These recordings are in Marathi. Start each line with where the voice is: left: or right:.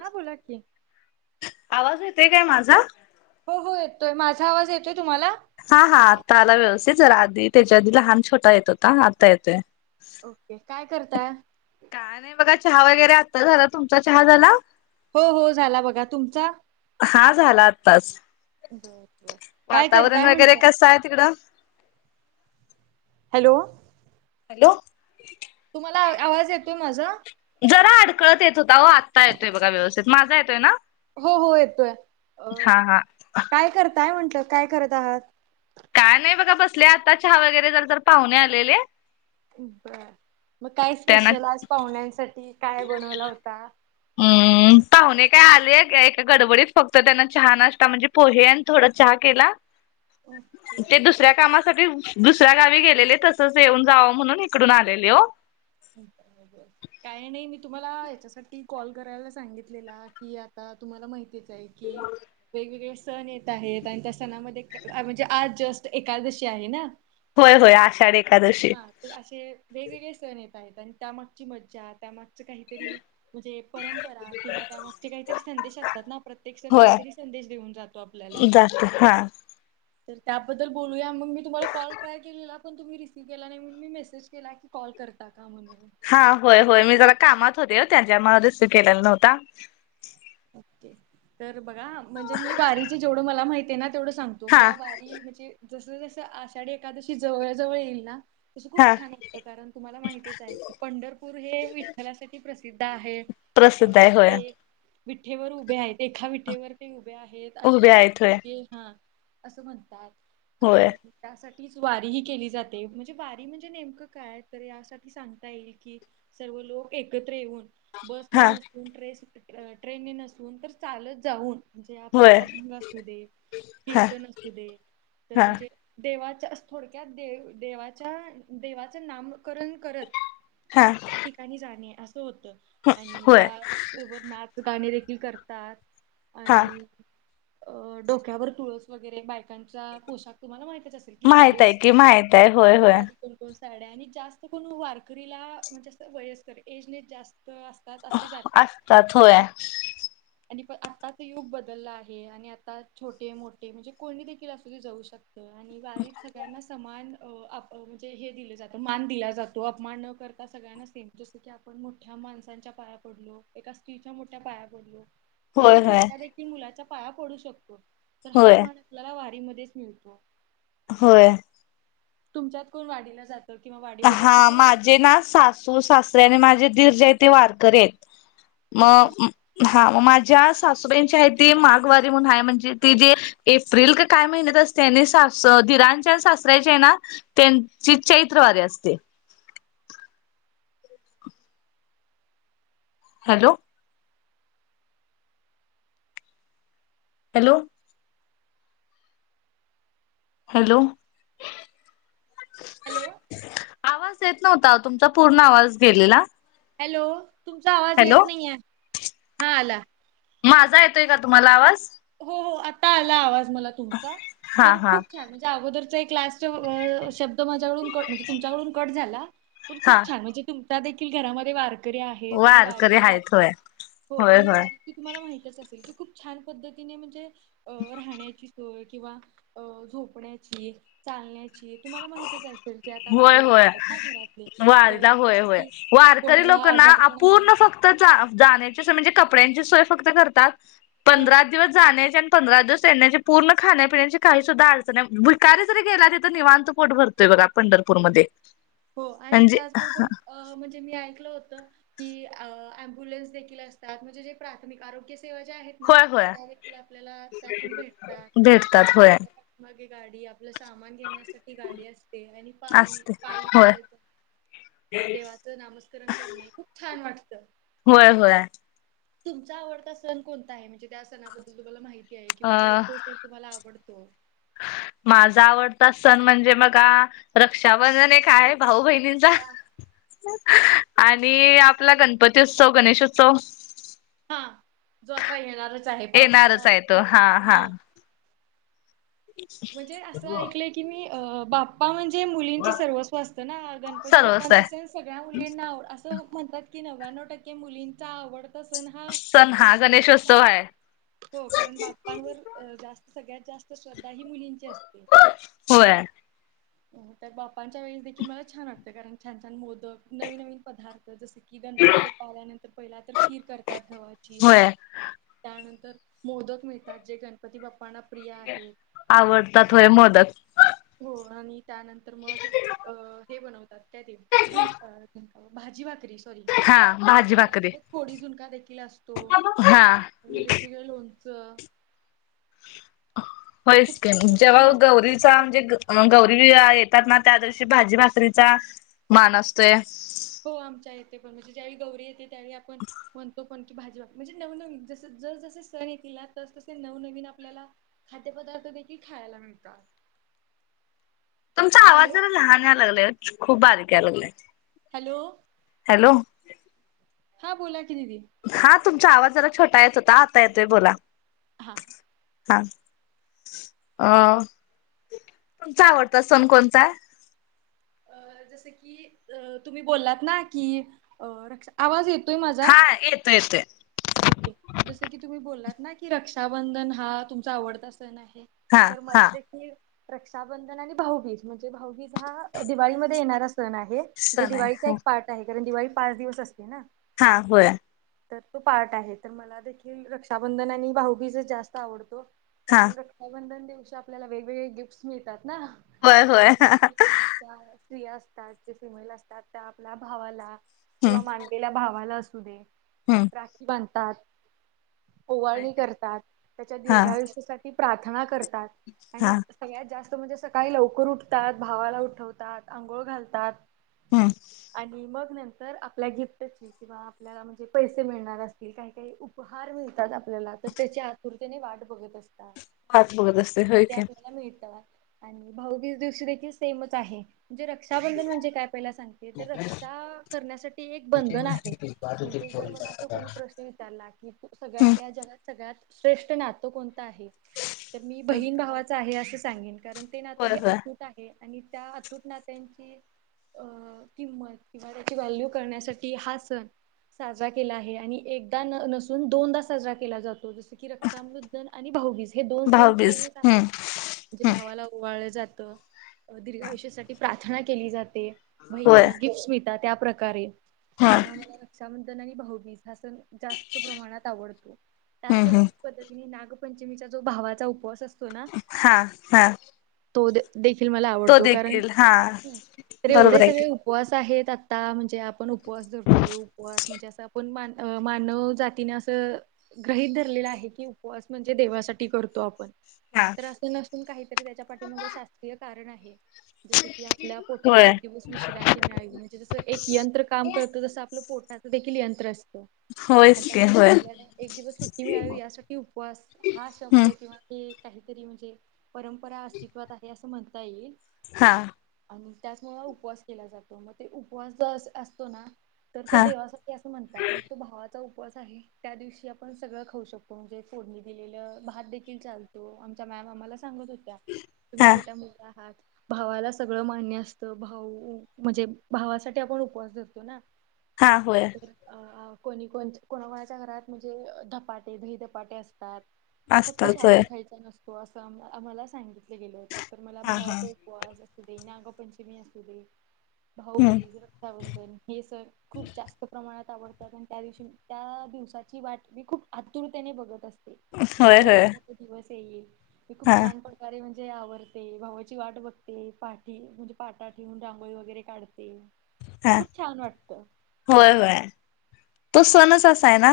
right: हा बोला की.
left: आवाज येतोय का माझा.
right: हो हो येतोय माझा आवाज येतोय तुम्हाला.
left: हा हा आता आला व्यवस्थित जरा आधी त्याच्या लहान छोटा येत होता आत्ता येतोय.
right: ओके काय करताय.
left: काय नाय बघा, चहा वगैरे आता झाला, तुमचा चहा झाला?
right: हो हो झाला बघा तुमचा.
left: हा झाला आत्ताच
right: बर बर. काय
left: वातावरण
right: करताय
left: वगैरे
right: म्हटलं?
left: कसं ए तिकडं.
right: हॅलो.
left: हॅलो.
right: तुम्हाला अ आवाज येतोय माझा.
left: जरा अडखळत येत होता आत. आता घेतोय बघा व्यवस्थित माझा येतोय ना
right: हो हो येतोय. अ
left: हा हा.
right: काय करताय म्हटलं काय करत आहात.
left: काय नाय बघा बसलोय आत्ताच चहा वगैरे झाला तर पाहुणे आले रे.
right: बरं मग काय
left: त्यांना
right: स्पेशल आज पाहुण्यांसाठी काय बनवला होता.
left: हम्. पाहुणे काय आलेत एका गडबडीत फक्त त्यांना चहा नाशता म्हणजे पोहे आणि थोडा चहा केला.
right: ओके
left: ते दुसऱ्या कामास सगळी दुसऱ्या गावी गेलेले तसच येऊन जावं म्हणून इकडून आलेले ओ.
right: रोर काय नाही मी तुम्हाला याच्यासाठी कॉल करायला सांगितलेला की आत आता तुम्हाला माहितीच आहे की वेगवेगळे. सण येत आहेत, आणि त्या सणामध्ये म्हणजे आज जस्ट एकादशी आहे ना.
left: होय.. होय.. आषाढ एकादशी
right: अशे... वेगवेगळे सण येत आहेत आणि त्यामागची माजा त्यामागचं काहीतरी म्हणजे परंपरा किंवा त्यामागचे काहीतरी संदेश असतात ना प्रत्येक जण
left: होय.
right: काहीतरी संदेश देऊन जाता. तो आपल्याला
left: जात हा.
right: तर त्याबद्दल बोलूया मग मी तुम्हाला कॉल ट्राय केलेला पण तुम्ही रिसीव्ह केला नाही म्हण मी मेसेज केला की कॉल करते. टाका म्हणून
left: हा होय होय मी जरा कामात होते त्यांच्या मना रस्यू केलेला नव्हता.
right: ओके तर बघा म्हणजे मी बारीचे जेवढं मला माहिती आहे ना तेवढं सांगतो. तो
left: हा
right: मला बारी म्हणजे जस जस आषाढी एखादशी जवळ जवळ येईल ना. तसं
left: हा
right: खूप छान ऐतं कारण तुम्हाला माहितीच आहे, की पंढरपूर हे विठ्ठलासाठी प्रसिद्ध आहे.
left: प्रसिद्धाय होय.
right: विठेवर उभे आहेत एका विठेवर ते उभे आहेत
left: उभे
right: अठ्ठावीस
left: आहेत होय
right: युगे हा असं म्हणतात
left: होय
right: आणि त्यासाठीच वारी ही केली जाते म्हणजे वारी म्हणजे नेमकं काय तर यासाठी सांगता येईल. कि.. सर्व लोक एकत्र येऊन. बसने
left: हा
right: नसून ट्रेस ट्रेनने नसून तर चालत जाऊ. जे आपला
left: होय
right: अभंग असू दे
left: हा
right: कीर्तन असू दे तर ते
left: हा
right: म्हणजे देवाच्या अह.. थोडक्यात देव.. देवाच्या.. देवाचं नामकरण करत.
left: हा.
right: त्या ठिकाणी जाणे असं होत, आणि
left: होय
right: त्या.. वर नाग गाणी देखील करतात,
left: हा
right: आणि अ... डोक्यावर तुळस वगैरे बायकांच्या पोशाख तुम्हाला माहितच असतो.
left: माहित आहे की... माहित आहे... होय.. होय.
right: कोणकोण साड्या आणि जास्त कोण वारकरीला म्हणजे जास्त वयस्कर एजने जास्त अस. त्यात अशी जातात.
left: त्यात होय.
right: पण आणि आत्ताच युग बदलला आहे आणि आता छोटे- मोठे म्हणजे कोणी देखील असू दे जाऊ शकत आणि वारीत सगळ्यांना समान अ.. अप म्हणजे हे दिले जात, मान दिला जातो अपमान न करता सगळ्यांना सेम जस आपण मोठ्या माणसांच्या पाया पडलो, एक असतं ना स्री च्या मोठ्या पाया पडलो तर
left: होय
right: आपण
left: होय
right: छोट्या देखील मुलाचा पाया पडू शकतो. तर हा
left: होय
right: मान आपल्याला वारीमध्येच मिळतो.
left: होय.
right: तुमच्यातकोण वारीला जात. तर किंवा वाड
left: हा... माझे ना सासू- सासरे आणि माझे दीर जे आहे ते वारकरी आहेत.
right: ओके.
left: मग हा माज्या सासूबाईंची आहे ती माघवारी म्हणून आहे म्हणजे ती जी एप्रिल का काय महिन्यात असतेने सास धीराणच्या सासरा्याचे आहे ना त्यांची चैत्य चैत्र वारी असते. हॅलो. हॅलो. हॅलो.
right: हॅलो.
left: आवाज येत नव्हता तुमचा पूर्ण आवाज गेलेला.
right: हॅलो तुमचा आवाज
left: हॅलो
right: येत नाही आहे हां आला.
left: माझा येतोय का तुम्हाला आवाज?
right: हो हो आता आला आवाज मला तुमचा
left: हा
right: तर
left: हा
right: खूप छान आहे. अगोदरचा एक लास्ट शब्द माझ्याकडून क म्हणजे तुमच्याकडून कट झाला. खूप
left: हा
right: खूप छान, म्हणजे तुमच्यादेखील घरामध्ये वार कडे आहेत आणि
left: वारकरी
right: वारीला
left: आहेत
right: जातात.
left: होय होय
right: होआणि
left: होय
right: वारी ती तुम्हाला माहितच असेल की, खूप छान पद्धतीने म्हणजे अ राहण्याची सोय किंवा अ झोपण्याची चालण्याची. तुम्हाला माहतीच असेल की आता
left: होय
right: वारीला
left: होय
right: जातात ना घरातले तर
left: वारीला होय
right: जस
left: होय
right: की.
left: वारकरी
right: कोणाला
left: लोकांना
right: आजार पण आलं
left: अूर्ण फक्त. ते जा जाण्याची सोय म्हणजे कपड्यांची सोय फक्त करतात.
right: हा
left: पंधरा दिवस जाण्याची आणि पंधरा दिवस येण्याची पूर्ण खाण्यापिण्याची काही सुद्धा अडचण आहे भिकारी जरी गेला तिथ निवां. पोट भरतोय बघा पंढरपूरमध्ये.
right: हो आणि
left: म्हणजे
right: त्याचबरोबर म्हणजे मी ऐकलं होतं अबुलन्स दे असतात म्हणजे जे प्राथमिक आरोग्य सेवा जे आहेत.
left: होय होय
right: डायरेक्ट आपल्याला भेटतात
left: भेटतात होय
right: आपल्यागे. आपलं सामान घेण्यासाठी गाडी असते आणि पाही
left: असते
right: पाही
left: होय
right: चालत. देवाचं नामस्करण करणे, खूप छान वाटतं.
left: होय होळ.
right: तुमचा आवडता सण कोणता आहे? त्या सणाबद्दल तुम्हाला माहिती आहे किंवा ते
left: अ
right: तो सण तुम्हाला आवडतो.
left: माझा आवडता सण म्हणजे बघा, रक्षाबंधन एक आहे. भाऊ बहिण चा आणि गणपती उत्सव गणेशोत्सव.
right: हा जो आता येणारच आहे, पावसाच्या
left: येणारच
right: [unintelligible]
left: आहे तो
right: झाली
left: हा
right: की
left: हा
right: हो. म्हणजे असं ऐकलंय की मी अ बाप्पा म्हणजे मुलींचं सर्वस्व असतं ना. अ गण पती
left: सर्वच आहे
right: बाप्पांचं सण सगळ्या मुलींना आवड असं म्हणतात की, नव्याण्णव टक्के मुलींचा आवड ता सण हा
left: सण हा
right: गणेशोत्सवच
left: गणेशोत्सव
right: आहे हो कारण बाप्पांवर जास्त. सगळ्यात जास्त श्रद्धा ही मुलींची असते.
left: होय.
right: तर बापांच्या वेळेस देखील मला छान वाटतं. कारण छान छान मोदक, नवीन नवीन पदार्थ जसे की गणपती बाप्पा आल्यानंतर, पहिला तर खीर करतात गव्हाची.
left: होय
right: त्यानंतर मोदक मिळतात जे गणपती बाप्पांना प्रिय आहेत.
left: आवडतात होय मोदक.
right: हो आणि त्यानंतर मग अ हे बनवतात, काय ते झुल अ तेन. अ भाजी भाकरी. सॉरी
left: हा भाजी
right: आणि
left: भाकरी
right: त्यासोबत फोडीव झुणका देखील असतो
left: हा
right: आणि वेगवेगळं लोण चं.
left: होयच
right: खूप
left: की
right: छान
left: मग.
right: पद्धतीने
left: जेव्हा
right: असं
left: गौरीचा
right: कसं
left: म्हणजे मग गौरी [unintelligible] येतात ना, त्या दिवशी भाजी भााकरीचा मान असतोय.
right: हो आमच्या इथे पण. म्हणजे ज्याळी गौरी येते, त्यावेळी आपण म्हणतो कोणती भाजी म्हणजे नवनवीन जस जस जस सण येतील ना तस तसे नवनवीन आपल्याला. खाद्यपदार्थ देखील खायला मिळतात.
left: तुमचा आवाज
right: हॅलो
left: जरा लहान यायला लागलाय खूप बारीक यायला लागला.
right: हॅलो.
left: हॅलो.
right: हा बोला की दिदी.
left: हा तुमचा आवाज जरा छोटा येत होता आता येतोय बोला.
right: हां हां.
left: हा. अ तुमचा आवडता सण कोणता?
right: अ जसं की अ तुम्ही बोललात ना की अ रक्षा आवाज येतोय माझा?
left: हा येतोय येतोय
right: ओके जसं की तुम्ही बोललात ना की रक्षाबंधन हा तुमचा आवडता सण आहे.
left: हा
right: तर मला
left: हा
right: देखील रक्षाबंधन आणि भाऊबीज म्हणजे भाऊबीज हा दिवाळीमध्ये येणारा सण आहे जे
left: सण आहे
right: दिवाळीचा एक पार्ट आहे कारण दिवाळी पाच दिवस असते ना.
left: हां होय.
right: तर तो पार्ट आहे तर मला देखील रक्षाबंधन आणि भाऊबीज जास्त आवडतो
left: हा
right: कारण रक् बंधन दिवशी आपल्याला वेगवेगळे गिफ्टस मिळतात ना
left: होय होय
right: कारण की
left: हम्म
right: हां त्या स्त्रिया असतात की फिमेल असतात त्या आपल्या भावाला किंवा माण् किंवा भावाला असू दे.
left: हम्.
right: राखी बांधतात
left: होय
right: ओवळणी
left: की.
right: करतात त्याच्या
left: हा
right: दीर्घायुष्यासाठी् ती प्रार्थना करतात
left: हा
right: आणि- सगळ्यात जास्त म्हणजे सकाळी लवकर उठतात भावाला उठवतात आंघोळ घालतात
left: हम्म
right: आणि मग नंतर आपल्या गिफ्टची किंवा आपल्याला म्हणजे पैसे मिळणार असतील काही काही उपहार मिळतात अपल्याला तर त्याच्या आतुरतेने वाट बघत अस् का?
left: हात बघत असते होय की.
right: त्याला मिळता. आणि भाऊवीज दिवशी देखील सेमच आहे म्हणजे रक्षाबंधन म्हणजे काय पईला सांग. हे तर रक्षा करण्यासाठी एक बंधन आहे.
left: दादुचे.
right: ते जर मला असं कोणी प्रश्न विचारलात् ऊं कू
left: हम्म.
right: सगळ्यात या जगात सगळ्यात श्रेष्ठ नातं कोणतं आहे? तर मी बहीण भावाचं आहे असं सांगेन कारण ते नात
left: होय
right: हे
left: होय
right: अतूट आहे आणि त्या अतुट नात्यांची अ किंमत किंवा त्याची व्हॅल्यू करण्यासाठी हा सण साजरा केला आहे आणि एकदा नसून दोनदा साजरा केला जातो जस की रक्षाबंधन आणि भाऊवीीज हे दोन सेन
left: भाऊबीज
right: सेमच
left: हम्म
right: आहेत म्हणजे
left: हम्म
right: भावाला ओवाळलं जातं अं दीर्घायुष्यासाठी प्रार्थना केली जाते
left: होय.
right: बहिणीला गिफ्टस मिळतात त्या प्रकारे
left: हा
right: त्यामुळे मला रक्षाबंधन आणि भाऊबीज हा सण जास्त प्रमाणात आवडतो त्याच
left: हम्म
right: पण्
left: हम्म
right: पद्धतीने की, नय नागपंचमीचा जो भावाचा उपवास असतो. ना
left: हा हा.
right: तो देखील मला
left: तो
right: आवडतो कारण
left: देखील हा
right: तर एवढे
left: बरोबर आहे की.
right: सगळे उपवास आहेत आता म्हणजे आपण उपवास धरतो. असं म्हणजे असं आपण मान मानव जातीनं असं गृहीत धरलेलं आहे की उपवास म्हणजे देवासाठी करतो आपण
left: हा
right: तर असं नमून. काहीतरी त्याच्या पाठीमागं शास्त्रीय कारण आहे. जसं की आपल्या पोठाला
left: होय
right: एक दिवस विश्रांत् ळा म्हणजे जस एक यंत्र तसं आपलं पोटाचं देखील यंत्र असतं. अन्
left: होयच की
right: त्यामध्ये
left: होय
right: आपल्याला एक दिवस सुट्टी मिळावी यासाठी उपवास हा शब्द
left: हम्म
right: किंवा हे काहीतरी म्हणजे परंपरा अस्तित्वात आहे, असं म्हणता येईल.
left: हा
right: आणि त्याचमुळ उपवास केला जातो, मग ते उपवास जो अस असतो ना तर तो
left: हा
right: देवासाठी असं म्हणतात मग ते भावा चा उपवास आहे त्या दिवशी आपण सगळं खाऊ शकतो. म्हणजे फोडणी दिलेलं भात देखील चाल तो आमचा मॅम आम्हाला सांगत होत्या तुम्ही
left: हा
right: छोट्या मुली आहात. भावाला सगळं मान्य असतं, भाऊ म्हणजे भावासाठी आपण उपवास धरतो ना
left: हां होय.
right: अ कोणी कोणा कोणाच्या घरात धपाटे दहीधपाटे असतात. फक्त
left: असताच होय
right: शाबू खायचा नसतो असं आम्हाला सांगितलं गेलं होतं, तर मला
left: हा हा
right: भावाच उपवास असू दे नागपंचमी असू दे
left: हम्म
right: भाऊबीज रक्षाबंधन हे सणअसू दे रक्षाबंधन हे स- खूप जास्त प्रमाणात आवडतात आणि त्या दिवशी त्या दिवसाची वाट मी खूप आतुरतेने बघत असते. म्हणजे
left: होय
right: कधी
left: होय
right: एकदा तो दिवस येईल मी
left: हा
right: खूप छान प कारे म्हणजे आवरते, भावाची वाट बघते, पाठी म्हणजे पाठा ठेऊून रांगोळी वगैरे काढ
left: [unintelligible]
right: खूप छान वाटतं.
left: होय होय तो सणच असा आहे ना,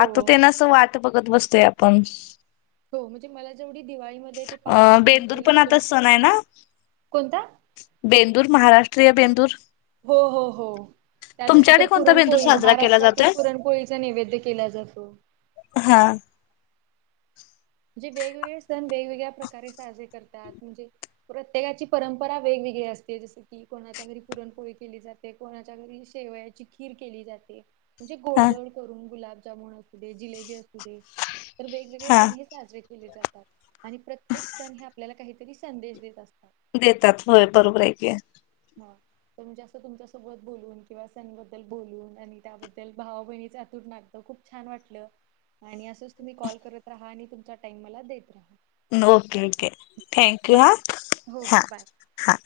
left: आता ते नस च वाट बघत बसतोय आपण,
right: हो म्हणजे मला जेवढी दिवाळीमध्ये ते
left: अ
right: पाच
left: बेंदूर
right: दिवसांमध्ये
left: पण आता
right: लक्ष्मी,
left: सण आहे ना
right: कोणता?
left: बेंदूर महाराष्ट्रीय बेंदूर.
right: हो हो हो. त्या दिवशी
left: तुमच्याकडे
right: तर
left: कोणता बेंदूर
right: पुरणपोळी
left: साजरा केला
right: महाराष्ट्रातील
left: जातोय
right: पुरणपोळीचा नैवेद्य केला जातो.
left: हा
right: जे वेगवेगळे सण वेगवेगळ्या प्रकारे साजरे करतात, म्हणजे प्रत्येकाची परंपरा वेगवेगळी असते जशी की ई कोणाच्या घरी पुरणपोळी केली जाते, कोणाच्या घरी शेवयाची खीर केली जाते. म्हणजे
left: हा
right: गोडधोड करून गुलाब जामून असू दे, जिलेबी असु दे, तर वेगवेगळे
left: हा
right: सण हे साजरे केले जातात. आणि प्रत्येक सण हे आपल्याला काहीतरी संदेश देत असतात.
left: देतात होय बरोबर हाय की.
right: हां कमी जास्त तुमच्या सोबत बोलून किंवा सणांबद्दल बोलून आणि त्याबद्दल भावा बहिणीचं अतूट नातं. तर खूप छान वाटलं, आणि असंच तुम्ही कॉल करत राहा आणि तुमचा टाइम मला देत राहा.
left: ओके ओके, थँक्यू हा
right: बाय. हो
left: हा.
right: हो बाय.
left: हा